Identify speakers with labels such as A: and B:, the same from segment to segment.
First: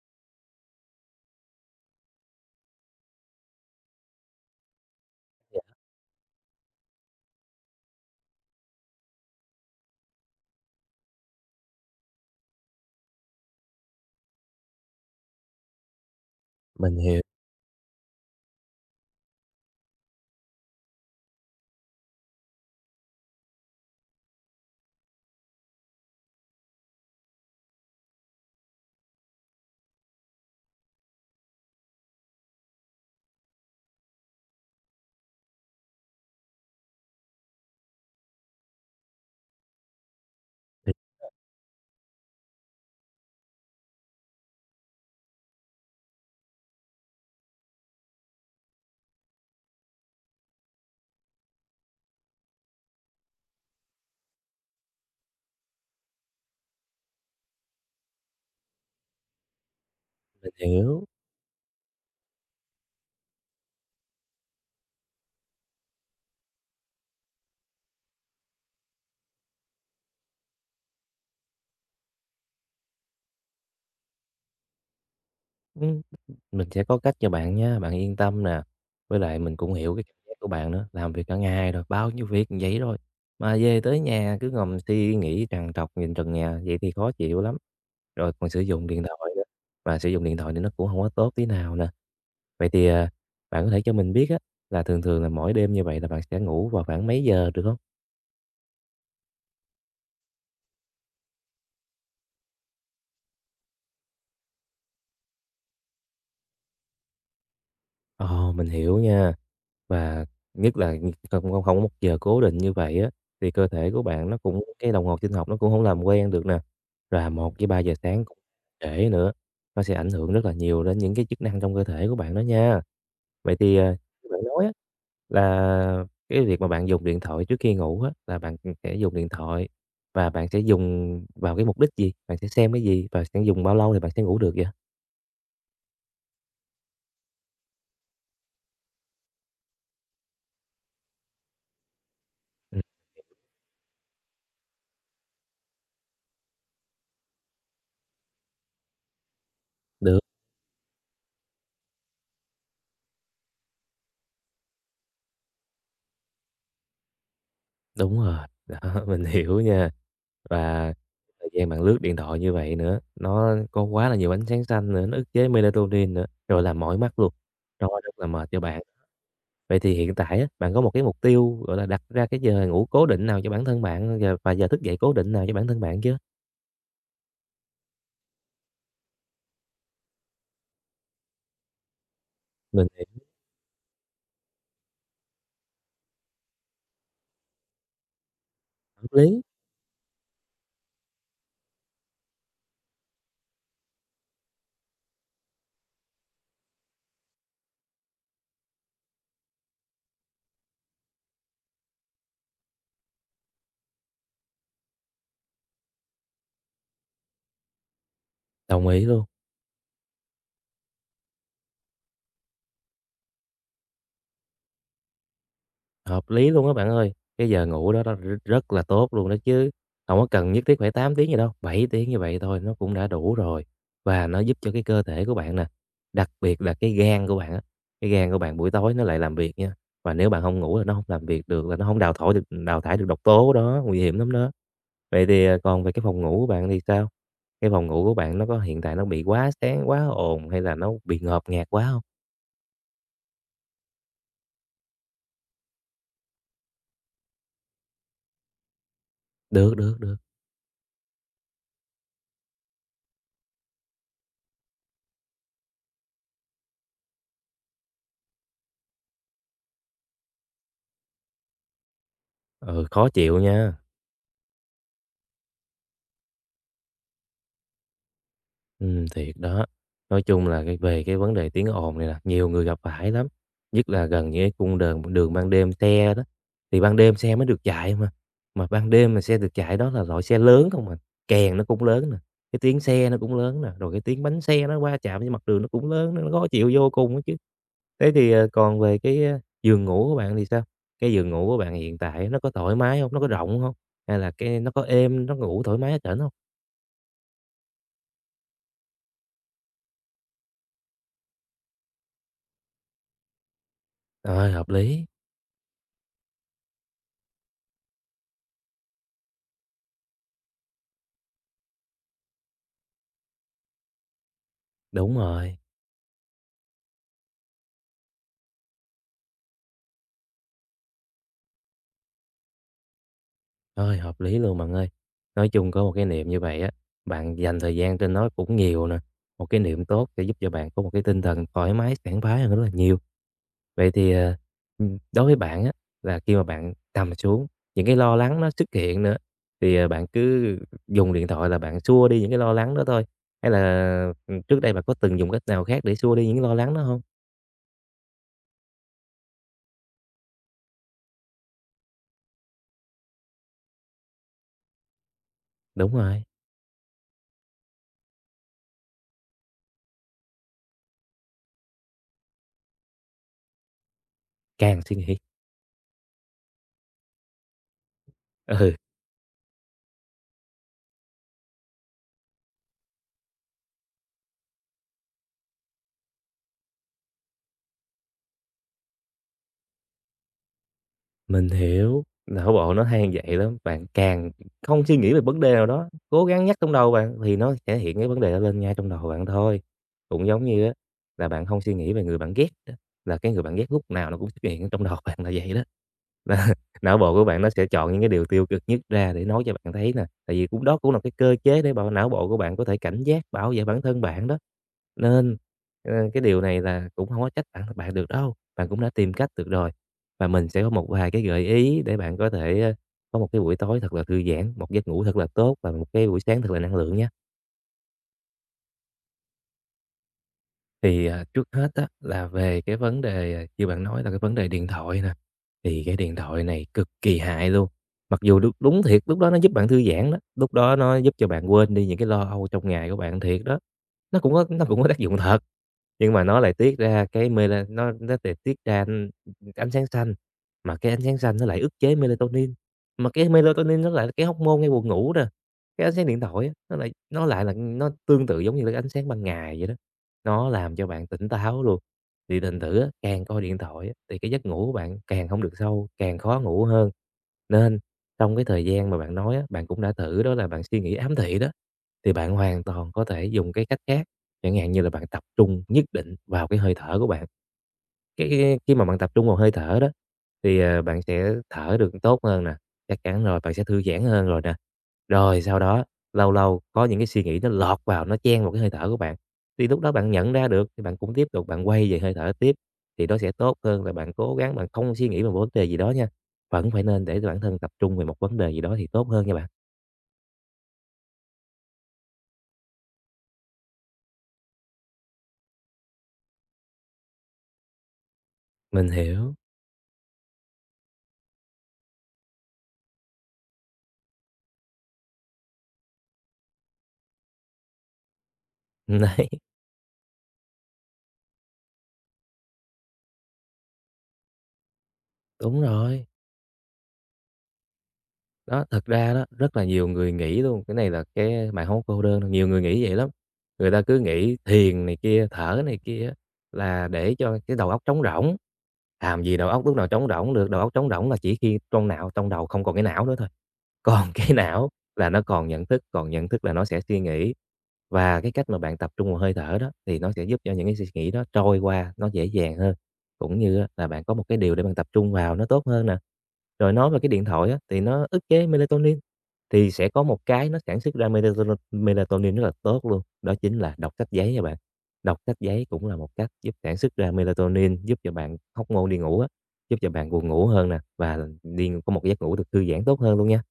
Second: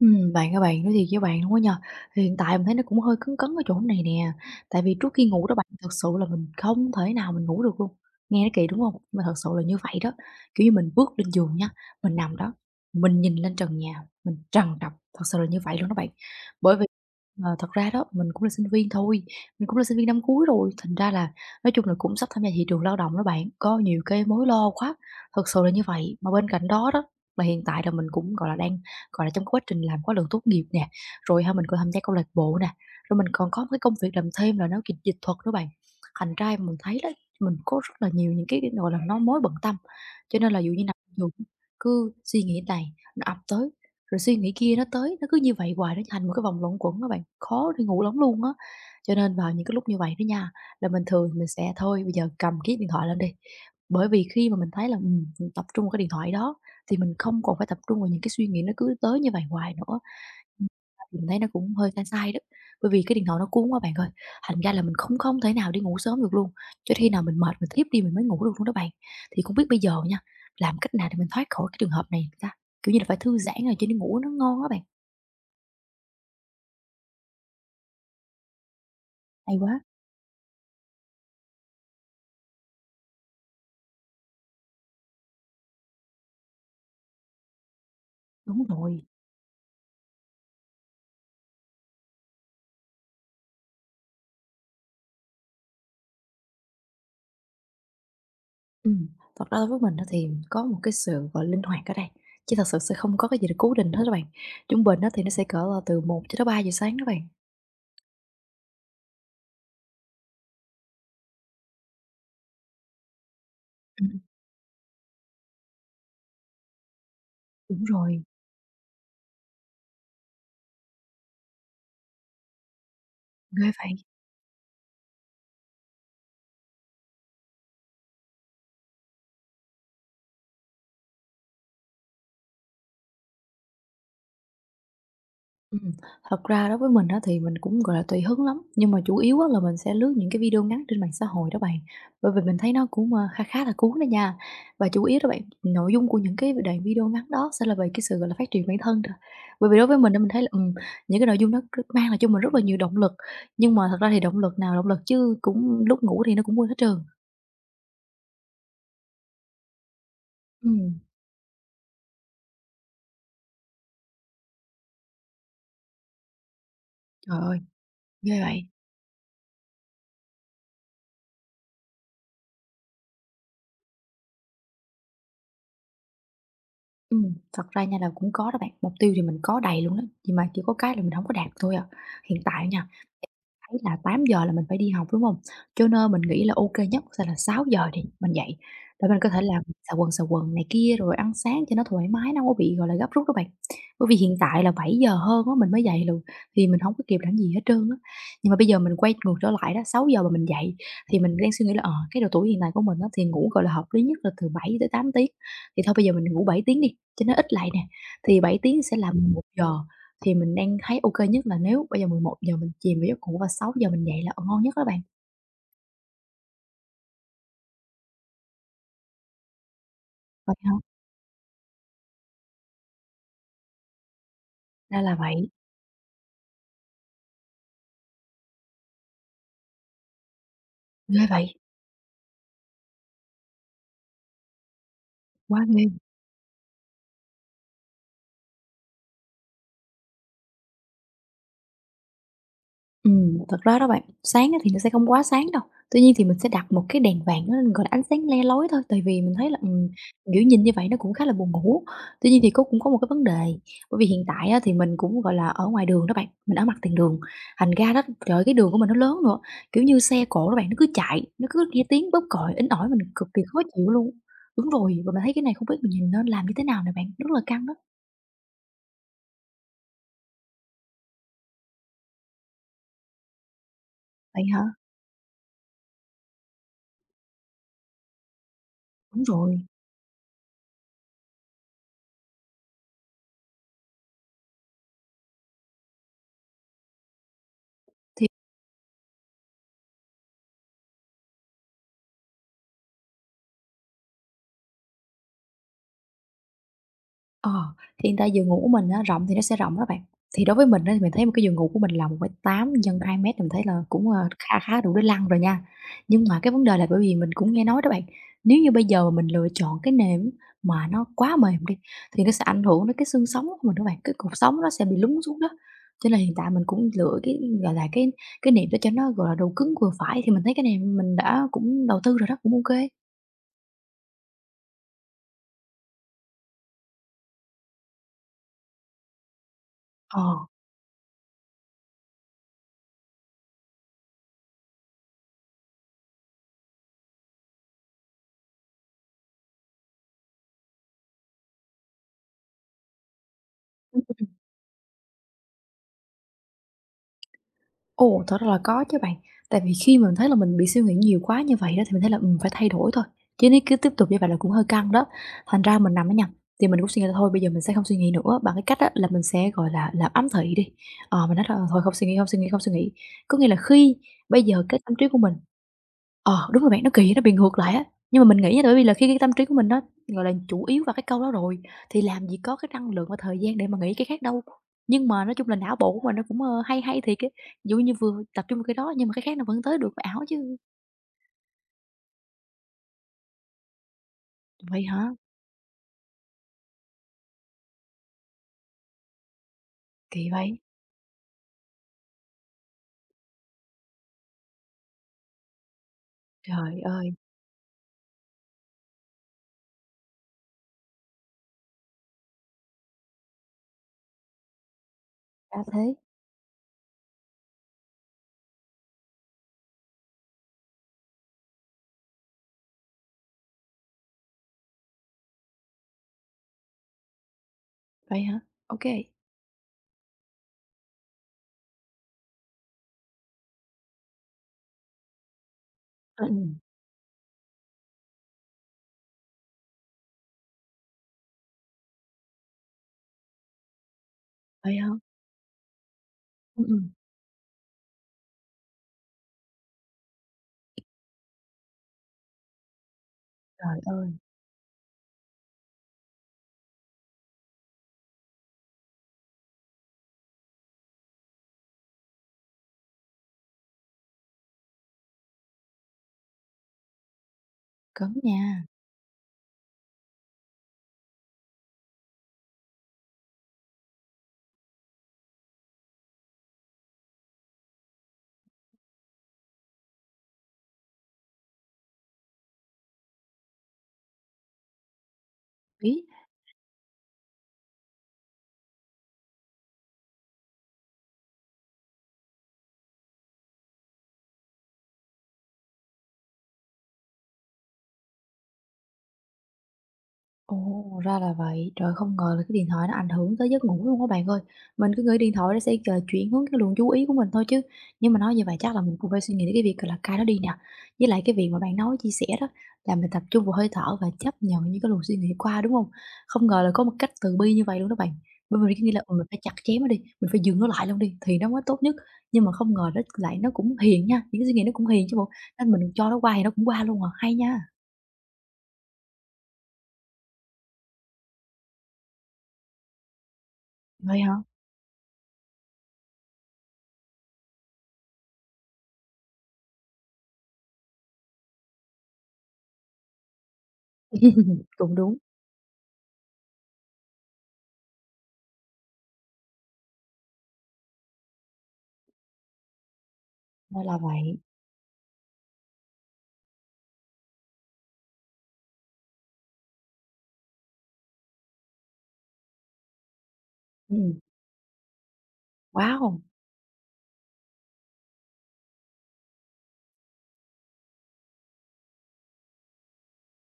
A: Bạn ơi bạn, nói thiệt với bạn luôn á nha, hiện tại mình thấy nó cũng hơi cấn cấn ở chỗ này nè, tại vì trước khi ngủ đó bạn, thật sự là mình không thể nào mình ngủ được luôn. Nghe nó kỳ, đúng không? Nhưng mà thật sự là như vậy đó, kiểu như, mình bước lên giường nha, mình nằm đó, mình nhìn lên trần nhà, mình trằn trọc, thật sự là như vậy luôn đó bạn. Bởi vì,
B: Mình hiểu,
A: thật ra đó, mình cũng là sinh viên thôi, mình cũng là sinh viên năm cuối rồi, thành ra là nói chung là cũng sắp tham gia thị trường lao động đó bạn, có nhiều cái mối lo quá, thật sự là như vậy. Mà bên cạnh đó đó, là hiện tại là mình cũng, gọi là, đang gọi là, trong quá trình làm khóa luận tốt nghiệp nè, rồi ha mình còn tham gia câu lạc bộ nè, rồi mình còn có một cái công việc làm thêm là nấu dịch dịch thuật đó bạn. Thành ra mình thấy đó, mình có rất là nhiều những cái gọi là, nó mối bận tâm, cho nên là dụ như nào
B: mình
A: dù cứ suy nghĩ này nó ập tới, rồi suy nghĩ kia nó tới, nó cứ như vậy hoài, nó thành một cái vòng luẩn quẩn các bạn, khó đi ngủ lắm luôn á. Cho nên vào những cái lúc như vậy đó nha, là mình thường mình sẽ thôi bây giờ cầm cái điện thoại lên đi, bởi vì khi mà mình thấy là, mình tập trung vào cái điện thoại đó thì mình không còn phải tập trung vào những cái suy nghĩ nó cứ tới như vậy hoài nữa. Ừm,
B: mình hiểu.
A: mình thấy nó cũng hơi sai sai đó, bởi vì cái điện thoại nó cuốn quá bạn ơi, thành ra là mình không không thể nào đi ngủ sớm được luôn, cho khi nào mình mệt mình thiếp đi mình mới ngủ được luôn đó bạn. Thì không biết bây giờ nha, làm cách nào để mình thoát khỏi cái trường hợp này ta? Kiểu như là phải thư giãn rồi cho đi ngủ nó ngon á bạn.
B: Ừm, mình sẽ có cách cho bạn nha, bạn yên tâm nè. Với lại mình
A: Hay
B: cũng
A: quá.
B: hiểu cái cảm giác của bạn nữa, làm việc cả ngày rồi, bao nhiêu việc như vậy rồi, mà về tới nhà cứ ngồi suy nghĩ trằn trọc nhìn trần nhà, vậy thì khó chịu lắm. Rồi còn sử
A: Đúng
B: dụng điện
A: rồi.
B: thoại nữa, mà sử dụng điện thoại thì nó cũng không có tốt tí nào nè. Vậy thì, à, bạn có thể cho mình biết á, là thường thường là mỗi đêm như vậy là bạn sẽ ngủ vào khoảng mấy giờ được không?
A: Ừm, thật ra đối với mình á thì có một cái sự, gọi, linh hoạt ở đây, chứ thật sự sẽ không có cái gì là cố định hết các bạn. Trung bình á thì nó sẽ cỡ là từ 1 cho tới 3 giờ sáng đó bạn.
B: Ồ, mình hiểu nha. Và nhất là không không không có một giờ cố định như vậy á, thì cơ thể của
A: Ừm.
B: bạn nó cũng cái đồng hồ sinh học nó cũng không làm quen được nè. Rồi một và ba
A: Đúng
B: giờ
A: rồi.
B: sáng cũng trễ nữa, nó sẽ ảnh hưởng rất là nhiều đến những cái chức năng trong cơ thể của bạn đó nha. Vậy
A: Ghê
B: thì,
A: vậy!
B: à, như bạn nói á, là cái việc mà bạn dùng điện thoại trước khi ngủ á, là bạn sẽ dùng điện thoại và bạn sẽ dùng vào cái mục đích gì? Bạn sẽ xem cái gì? Và sẽ dùng bao lâu thì bạn sẽ ngủ được vậy?
A: Ừm, thật ra đối với mình á thì mình cũng, gọi là, tùy hứng lắm, nhưng mà chủ yếu á là mình sẽ lướt những cái video ngắn trên mạng xã hội đó bạn, bởi vì mình thấy
B: Ừm,
A: nó cũng, kha khá là cuốn đó nha. Và chủ yếu đó bạn, nội dung của những cái đoạn video ngắn đó sẽ là về cái sự, gọi là, phát triển bản thân thôi. Bởi vì đối với mình á,
B: được.
A: mình thấy là, những cái nội dung đó cứ mang lại cho mình rất là nhiều động lực, nhưng mà thật ra thì động lực nào động lực chứ cũng lúc ngủ thì nó cũng quên hết trơn.
B: Đúng rồi, đó, mình hiểu nha. Và
A: Ừm.
B: thời gian bạn lướt điện thoại như vậy nữa, nó có quá là nhiều ánh sáng xanh nữa, nó ức chế melatonin nữa, rồi làm mỏi mắt luôn,
A: Trời ơi,
B: nó rất là
A: ghê
B: mệt cho
A: vậy!
B: bạn. Vậy thì hiện tại á, bạn có một cái mục tiêu, gọi là, đặt ra cái giờ ngủ cố định nào cho bản thân bạn và giờ thức dậy cố định nào cho bản thân bạn chứ?
A: Thật ra nha là cũng có đó bạn, mục tiêu thì mình có đầy luôn đó, nhưng mà chỉ có cái là mình không có đạt thôi à. Hiện tại
B: Mình
A: nha
B: hiểu,
A: thấy là 8 giờ là mình phải đi học, đúng không? Cho nên mình nghĩ là ok nhất sẽ là 6 giờ đi, mình dậy để
B: hợp
A: mình có thể
B: lý,
A: là xà quần này kia rồi ăn sáng cho nó thoải mái, nó không có bị, gọi là, gấp rút đó bạn. Bởi vì hiện tại là 7 giờ hơn á mình mới dậy luôn, thì mình không có kịp làm gì hết trơn á. Nhưng mà bây giờ mình quay ngược trở lại đó, 6 giờ mà mình dậy thì mình đang suy nghĩ là, cái độ tuổi hiện tại của mình á thì ngủ, gọi là, hợp lý nhất là từ 7 tới 8 tiếng, thì thôi bây giờ mình ngủ 7 tiếng đi, cho nó ít lại nè, thì 7 tiếng
B: đồng
A: sẽ
B: ý
A: là
B: luôn.
A: 11 giờ. Thì mình đang thấy ok nhất là nếu bây giờ 11 giờ mình chìm vào giấc ngủ và 6 giờ mình dậy là, ngon nhất đó bạn.
B: Hợp lý luôn á bạn ơi. Cái giờ ngủ đó đó rất là tốt luôn đó chứ, không có cần
A: Vậy
B: nhất
A: hả?
B: thiết phải 8 tiếng gì đâu, 7 tiếng như vậy thôi nó cũng đã đủ rồi. Và nó giúp cho cái
A: Ra
B: cơ
A: là
B: thể của
A: vậy,
B: bạn nè, đặc biệt là cái gan của bạn á, cái gan của bạn buổi tối nó lại làm việc nha. Và nếu bạn không ngủ là nó không
A: ghê
B: làm
A: vậy,
B: việc được, là nó không đào thải được độc tố đó, nguy hiểm lắm đó. Vậy thì, à,
A: quá
B: còn
A: ghê.
B: về cái phòng ngủ của bạn thì sao? Cái phòng ngủ của bạn nó có hiện tại nó bị quá sáng, quá ồn hay là nó bị ngột ngạt quá không?
A: Thật ra đó bạn, sáng á thì nó sẽ không quá sáng đâu. Tuy nhiên thì mình sẽ đặt một cái đèn vàng nó lên, gọi là, ánh sáng le lói thôi, tại vì mình thấy là,
B: Được, được, được,
A: kiểu, nhìn như vậy nó cũng khá là buồn ngủ. Tuy nhiên thì cũng có một cái vấn đề, bởi vì hiện tại á thì mình cũng, gọi là, ở ngoài đường đó bạn, mình ở mặt tiền đường, thành ra đó trời ơi, cái đường của mình nó lớn nữa, kiểu như, xe cộ đó bạn, nó cứ chạy, nó cứ nghe tiếng bóp còi, inh
B: ừ,
A: ỏi, mình
B: khó
A: cực
B: chịu
A: kỳ khó
B: nha.
A: chịu luôn. Đúng rồi, và mình thấy cái này không biết mình nhìn nên làm như thế nào nè bạn? Rất là căng đó.
B: Thiệt đó. Nói chung là cái về cái vấn đề tiếng ồn này là nhiều người gặp phải lắm, nhất là gần những
A: Vậy
B: cái
A: hả?
B: cung đường đường ban đêm xe đó, thì ban đêm xe mới được chạy mà. Mà ban đêm mà
A: Đúng
B: xe được
A: rồi.
B: chạy đó là loại xe lớn không à, kèn nó cũng lớn nè, cái tiếng xe nó cũng lớn nè, rồi cái tiếng bánh xe nó va chạm với mặt đường nó cũng lớn nó khó chịu vô cùng á chứ. Thế
A: Thì
B: thì, ờ, còn về cái, ơ, giường ngủ của bạn thì sao? Cái giường ngủ của bạn hiện tại nó có thoải mái không? Nó có rộng không? Hay là cái nó có êm, nó ngủ thoải mái hết trển hông?
A: Ờ, thì người ta giường ngủ của mình á, rộng thì nó sẽ rộng đó bạn. Thì đối với mình á, thì mình thấy một cái giường ngủ của mình là 1,8 x 2 mét mình thấy là cũng,
B: Rồi,
A: kha
B: hợp
A: khá đủ để
B: lý,
A: lăn rồi nha. Nhưng mà cái vấn đề là bởi vì mình cũng nghe nói đó bạn, nếu như bây giờ mà mình lựa chọn cái nệm mà nó quá mềm đi, thì nó sẽ ảnh hưởng đến cái xương sống của mình đó bạn, cái cột sống nó sẽ bị
B: đúng
A: lún xuống đó.
B: rồi.
A: Cho nên hiện tại mình cũng lựa cái, gọi là, cái nệm để cho nó, gọi là, độ cứng vừa phải, thì mình thấy cái này mình đã cũng đầu tư rồi đó, cũng ok.
B: Rồi, hợp lý luôn bạn ơi. Nói chung có một cái niệm như vậy á, bạn dành thời gian trên nó cũng nhiều nè. Một cái niệm tốt
A: Ờ.
B: sẽ giúp cho bạn có một cái tinh thần thoải mái, sảng khoái hơn rất là nhiều. Vậy thì, ờ, đối với bạn á, là khi mà bạn nằm xuống, những cái lo lắng nó xuất hiện nữa, thì, ờ, bạn cứ dùng điện thoại là bạn xua đi những cái lo lắng đó thôi? Hay là, trước đây bạn có từng dùng cách nào khác để xua đi những lo lắng đó không?
A: Ồ, thật ra là có chứ bạn. Tại vì khi mà mình thấy là mình bị suy nghĩ nhiều quá như vậy đó thì mình thấy là, phải thay đổi thôi, chứ nếu cứ tiếp tục như vậy là cũng hơi căng đó. Thành ra mình
B: Đúng
A: nằm đó
B: rồi,
A: nha, thì mình cũng suy nghĩ là thôi bây giờ mình sẽ không suy nghĩ nữa bằng cái cách á là mình sẽ, gọi là, làm ấm thị đi. Ờ, mình nói là "Thôi không suy nghĩ, không suy nghĩ, không suy nghĩ." Có nghĩa là khi bây giờ cái
B: càng
A: tâm
B: suy
A: trí
B: nghĩ.
A: của mình Ờ, đúng rồi bạn, nó kỳ nó bị ngược lại á. Nhưng mà mình nghĩ nha, tại bởi
B: Ừ.
A: vì là khi cái tâm trí của mình nó, gọi là, chủ yếu vào cái câu đó rồi, thì làm gì có cái năng lượng và thời gian để mà nghĩ cái khác đâu. Nhưng mà nói chung là não bộ của mình nó cũng, hay hay thiệt ấy, dụ như vừa tập trung vào cái đó nhưng mà cái khác nó vẫn tới được, ảo chứ.
B: Mình hiểu, não bộ nó hay vậy lắm, bạn càng
A: Vậy
B: không suy
A: hả?
B: nghĩ về vấn đề nào đó, cố gắng nhắc trong đầu bạn thì nó sẽ hiện cái vấn đề đó lên ngay trong đầu bạn thôi. Cũng
A: Kỳ
B: giống
A: vậy?
B: như á là bạn không suy nghĩ về người bạn ghét á, là cái người bạn ghét lúc nào nó cũng xuất hiện ở trong đầu bạn là vậy đó. Là
A: Trời
B: não
A: ơi,
B: bộ của bạn nó sẽ chọn những cái điều tiêu cực nhất ra để nói cho bạn thấy nè, tại vì cũng đó cũng là cái cơ chế để bảo não bộ của bạn có thể cảnh giác, bảo vệ bản thân bạn đó. Nên,
A: đã
B: ờ,
A: thế.
B: cái điều này là cũng không có trách bạn được đâu, bạn cũng đã tìm cách được rồi. Và mình sẽ có một vài cái gợi ý để bạn có thể, ơ, có một cái buổi tối thật là thư giãn, một giấc ngủ thật là tốt và một cái buổi sáng thật là năng lượng nha.
A: Vậy hả? Ô kê.
B: Thì, à, trước hết á là về cái vấn đề, à, như bạn nói là cái vấn đề điện thoại nè, thì cái điện
A: Ừm,
B: thoại
A: ừm,
B: này cực kỳ hại luôn. Mặc dù đúng đúng thiệt lúc đó nó giúp bạn thư giãn đó, lúc đó nó giúp cho bạn quên đi những cái lo âu trong ngày của bạn thiệt đó. Nó cũng có nó
A: vậy
B: cũng
A: hả?
B: có tác dụng thật, nhưng mà nó lại
A: Ừm,
B: tiết
A: ừm.
B: ra cái mela nó nó lại tiết ra, ánh sáng xanh, mà cái ánh sáng xanh nó lại ức chế melatonin, mà cái
A: Trời
B: melatonin nó lại
A: ơi,
B: là cái hormone gây buồn ngủ nè. Cái ánh sáng điện thoại á, nó lại là nó tương tự giống như là cái ánh sáng ban ngày vậy đó. Nó làm cho bạn tỉnh táo luôn. Thì thành thử á, càng coi điện thoại á, thì cái giấc ngủ của bạn càng không được sâu, càng khó ngủ hơn. Nên
A: cấn
B: trong cái
A: nha,
B: thời gian mà bạn nói á, bạn cũng đã thử đó là bạn suy nghĩ ám thị đó, thì bạn hoàn toàn có thể dùng cái cách khác, chẳng hạn như là bạn tập trung nhất định vào cái hơi thở của bạn. Cái khi mà bạn tập trung vào hơi thở đó, thì, ờ, bạn sẽ thở được tốt hơn nè, chắc chắn rồi, bạn sẽ thư giãn hơn rồi nè. Rồi sau đó,
A: biết.
B: lâu lâu có những cái suy nghĩ nó lọt vào, nó chen vào cái hơi thở của bạn, thì lúc đó bạn nhận ra được thì bạn cũng tiếp tục bạn quay về hơi thở tiếp, thì nó sẽ tốt hơn là bạn cố gắng bạn không suy nghĩ về một vấn đề gì đó nha. Vẫn phải nên để cho bản thân tập trung về một vấn đề gì đó thì tốt hơn nha bạn.
A: Ồ, ra là vậy. Trời, không ngờ là cái điện thoại nó ảnh hưởng tới giấc ngủ luôn các bạn ơi. Mình cứ nghĩ điện thoại nó sẽ, chuyển hướng cái luồng chú ý của mình thôi chứ. Nhưng mà nói như vậy chắc là
B: Mình
A: mình cũng phải suy
B: hiểu,
A: nghĩ đến cái việc, là, cai nó đi nè. Với lại cái việc mà bạn nói chia sẻ đó, là mình tập trung vào hơi thở và chấp nhận những cái luồng suy nghĩ qua, đúng không? Không ngờ là có một cách từ bi như vậy luôn đó bạn. Bởi vì cái cứ là, mình
B: đấy,
A: phải chặt chém nó đi, mình phải dừng nó lại luôn đi thì nó mới tốt nhất. Nhưng mà không ngờ nó lại nó cũng hiền nha, những cái suy nghĩ nó cũng hiền chứ bộ,
B: đúng
A: nên mình
B: rồi.
A: cho nó qua thì nó cũng qua luôn à, hay nha.
B: Đó, thật ra đó, rất là nhiều người nghĩ luôn, cái này là cái bạn hông cô đơn đâu, nhiều người nghĩ vậy lắm. Người ta cứ
A: Vậy hả?
B: nghĩ thiền này kia, thở này kia là để cho cái đầu óc trống rỗng, làm gì đầu óc lúc nào trống rỗng được, đầu óc trống rỗng là chỉ khi trong đầu không còn cái não nữa thôi. Còn cái não
A: Cũng
B: là
A: đúng.
B: nó còn nhận thức là nó sẽ suy nghĩ. Và cái cách mà bạn tập trung vào hơi thở đó thì nó sẽ giúp cho những cái suy nghĩ đó trôi qua nó dễ dàng hơn, cũng như á
A: Ra
B: là
A: là
B: bạn có một
A: vậy.
B: cái điều để bạn tập trung vào nó tốt hơn nè. Rồi nói về cái điện thoại á, thì nó ức chế melatonin, thì sẽ có một cái nó sản xuất ra melatonin melatonin rất là tốt luôn, đó chính là đọc sách
A: Ừm,
B: giấy nha bạn. Đọc sách giấy cũng là một
A: wow,
B: cách giúp sản xuất ra melatonin, giúp cho bạn hormone đi ngủ á, giúp cho bạn buồn ngủ hơn nè và đi có một giấc ngủ được thư giãn tốt hơn luôn nha.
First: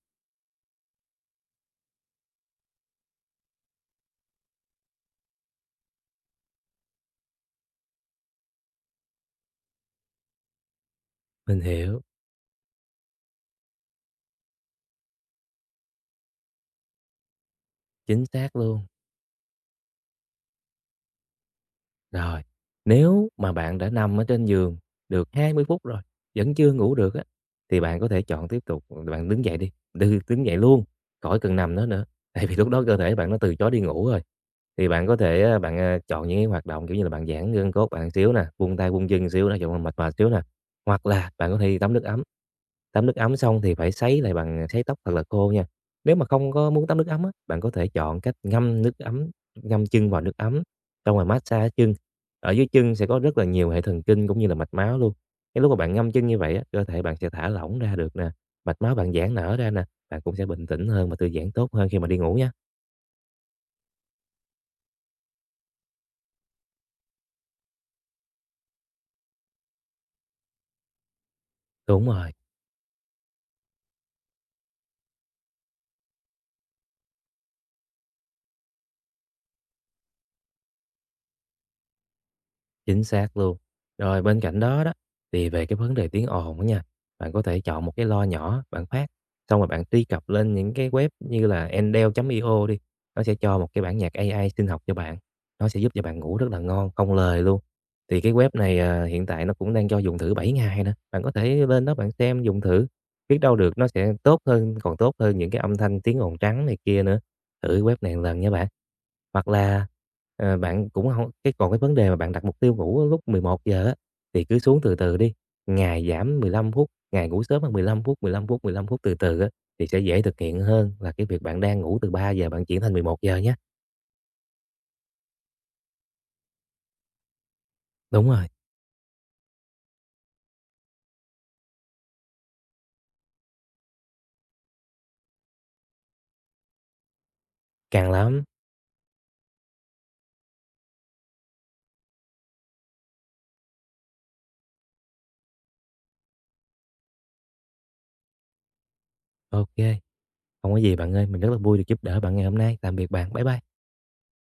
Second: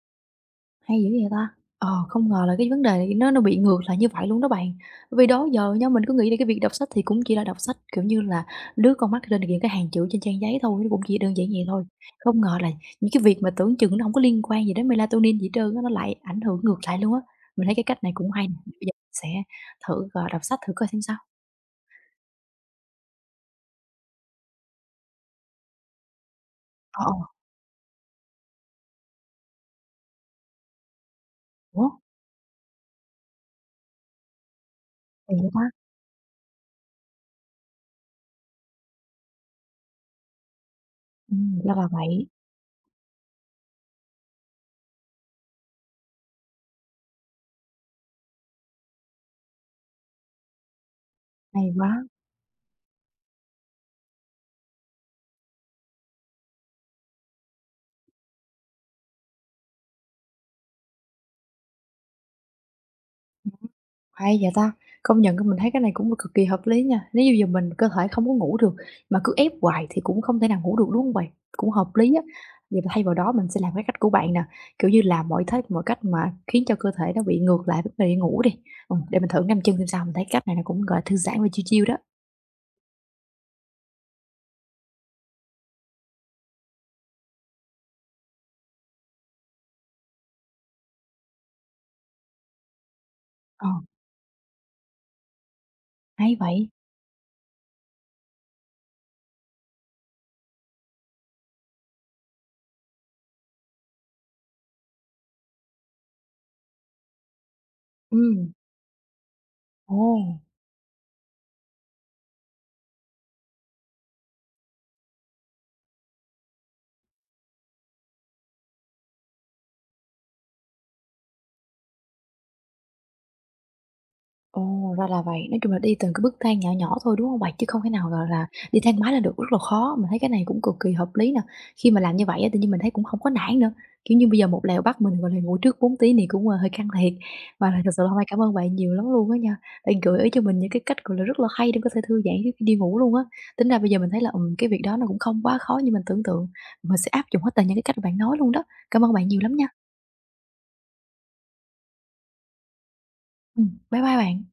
A: hay dữ vậy ta! Ờ, không ngờ là cái vấn đề này nó bị ngược lại như vậy luôn đó bạn. Bởi vì đó giờ nha, mình cứ nghĩ là cái việc đọc sách thì cũng chỉ là đọc sách, kiểu như là, lướt con mắt lên những cái hàng chữ trên trang giấy thôi, nó cũng chỉ đơn giản
B: Mình
A: vậy thôi.
B: hiểu,
A: Không ngờ là những cái việc mà tưởng chừng nó không có liên quan gì đến melatonin gì hết trơn á, nó lại ảnh hưởng ngược lại luôn á. Mình thấy cái cách này
B: chính
A: cũng hay nè,
B: xác
A: bây
B: luôn.
A: giờ mình sẽ thử, gọi đọc sách thử coi xem sao.
B: Rồi, nếu mà bạn đã nằm ở trên giường được 20 phút rồi, vẫn chưa ngủ
A: Ờ,
B: được á,
A: ờ,
B: thì bạn có thể chọn tiếp tục, ừ, bạn đứng dậy đi, đứng dậy luôn, khỏi cần nằm nữa
A: ủa,
B: nữa. Tại vì lúc đó cơ thể bạn nó từ chối đi ngủ rồi. Thì bạn có
A: kỳ
B: thể
A: vậy
B: á,
A: ta?
B: bạn, à, chọn những cái hoạt động, kiểu như là, bạn giãn gân cốt bạn xíu nè, vung tay vung chân xíu nè, cho mệt mệt xíu nè. Hoặc là bạn có thể
A: Ra
B: đi
A: là vậy,
B: tắm nước ấm xong thì phải sấy lại bằng sấy tóc thật là khô nha. Nếu mà không có muốn tắm nước ấm á, bạn có thể chọn cách ngâm nước ấm, ngâm chân vào nước ấm, xong rồi massage
A: hay
B: chân.
A: quá!
B: Ở dưới chân sẽ có rất là nhiều hệ thần kinh cũng như là mạch máu luôn. Cái lúc mà bạn ngâm chân như vậy á, cơ thể bạn sẽ thả lỏng ra được nè, mạch máu bạn giãn nở ra nè, bạn cũng sẽ bình tĩnh hơn và thư giãn tốt hơn khi mà đi ngủ nha.
A: Hay vậy ta? Công nhận cái mình thấy cái này cũng cực kỳ hợp lý nha. Nếu như giờ mình cơ thể không có ngủ được mà cứ ép hoài thì cũng không thể nào ngủ được, đúng không bạn? Cũng hợp
B: Đúng
A: lý á.
B: rồi.
A: Vậy mà thay vào đó mình sẽ làm cái cách của bạn nè, kiểu như làm mọi thế mọi cách mà khiến cho cơ thể nó bị ngược lại với vấn đề ngủ đi. Để mình thử ngâm chân xem sao, mình thấy cách này nó cũng, gọi là, thư giãn và chill chill đó.
B: Chính xác luôn. Rồi bên cạnh đó đó, thì về cái vấn đề tiếng ồn á nha, bạn có thể chọn một cái loa nhỏ bạn phát, xong rồi bạn truy cập lên những cái web như là Endel.io đi, nó sẽ cho
A: Ờ,
B: một cái bản nhạc AI sinh học cho bạn, nó sẽ giúp cho bạn
A: hay
B: ngủ rất là
A: vậy.
B: ngon, không lời luôn. Thì cái web này, à, hiện tại nó cũng đang cho dùng thử 7 ngày nữa, bạn có thể lên đó bạn xem dùng thử, biết đâu được nó sẽ tốt hơn còn tốt hơn những cái âm thanh tiếng ồn trắng này kia nữa. Thử web này lần nha
A: Ừm,
B: bạn. Hoặc là,
A: ồ.
B: ờ, bạn cũng không cái còn cái vấn đề mà bạn đặt mục tiêu ngủ lúc 11:00 á, thì cứ xuống từ từ đi, ngày giảm 15 phút, ngày ngủ sớm bằng 15 phút, 15 phút, 15 phút từ từ á, thì sẽ dễ thực hiện hơn là cái việc bạn đang ngủ từ 3 giờ bạn chuyển thành 11 giờ nhé.
A: Ồ, ra là vậy. Nói chung là đi từng cái bước thang nhỏ nhỏ thôi, đúng không bạn? Chứ không thể nào, gọi
B: Đúng
A: là,
B: rồi,
A: đi thang máy là được, rất là khó. Mình thấy cái này cũng cực kỳ hợp lý nè. Khi mà làm như vậy á, tự nhiên mình thấy cũng không có nản nữa. Kiểu như, bây giờ một lèo bắt mình, gọi là, ngủ trước 4 tiếng thì cũng, hơi căng thiệt. Và là thật sự là
B: càng
A: hôm nay cảm
B: lắm.
A: ơn bạn nhiều lắm luôn á nha, bạn gửi ý cho mình những cái cách, gọi là, rất là hay để có thể thư giãn trước khi đi ngủ luôn á. Tính ra bây giờ mình thấy là, cái việc đó nó cũng không quá khó như mình tưởng tượng. Mình sẽ áp dụng hết tất cả những cái cách bạn nói luôn đó. Cảm ơn bạn nhiều lắm nha.
B: Ok, không có gì bạn ơi, mình rất là vui được giúp đỡ bạn ngày hôm nay. Tạm biệt bạn. Bye bye.
A: Bye bye bạn.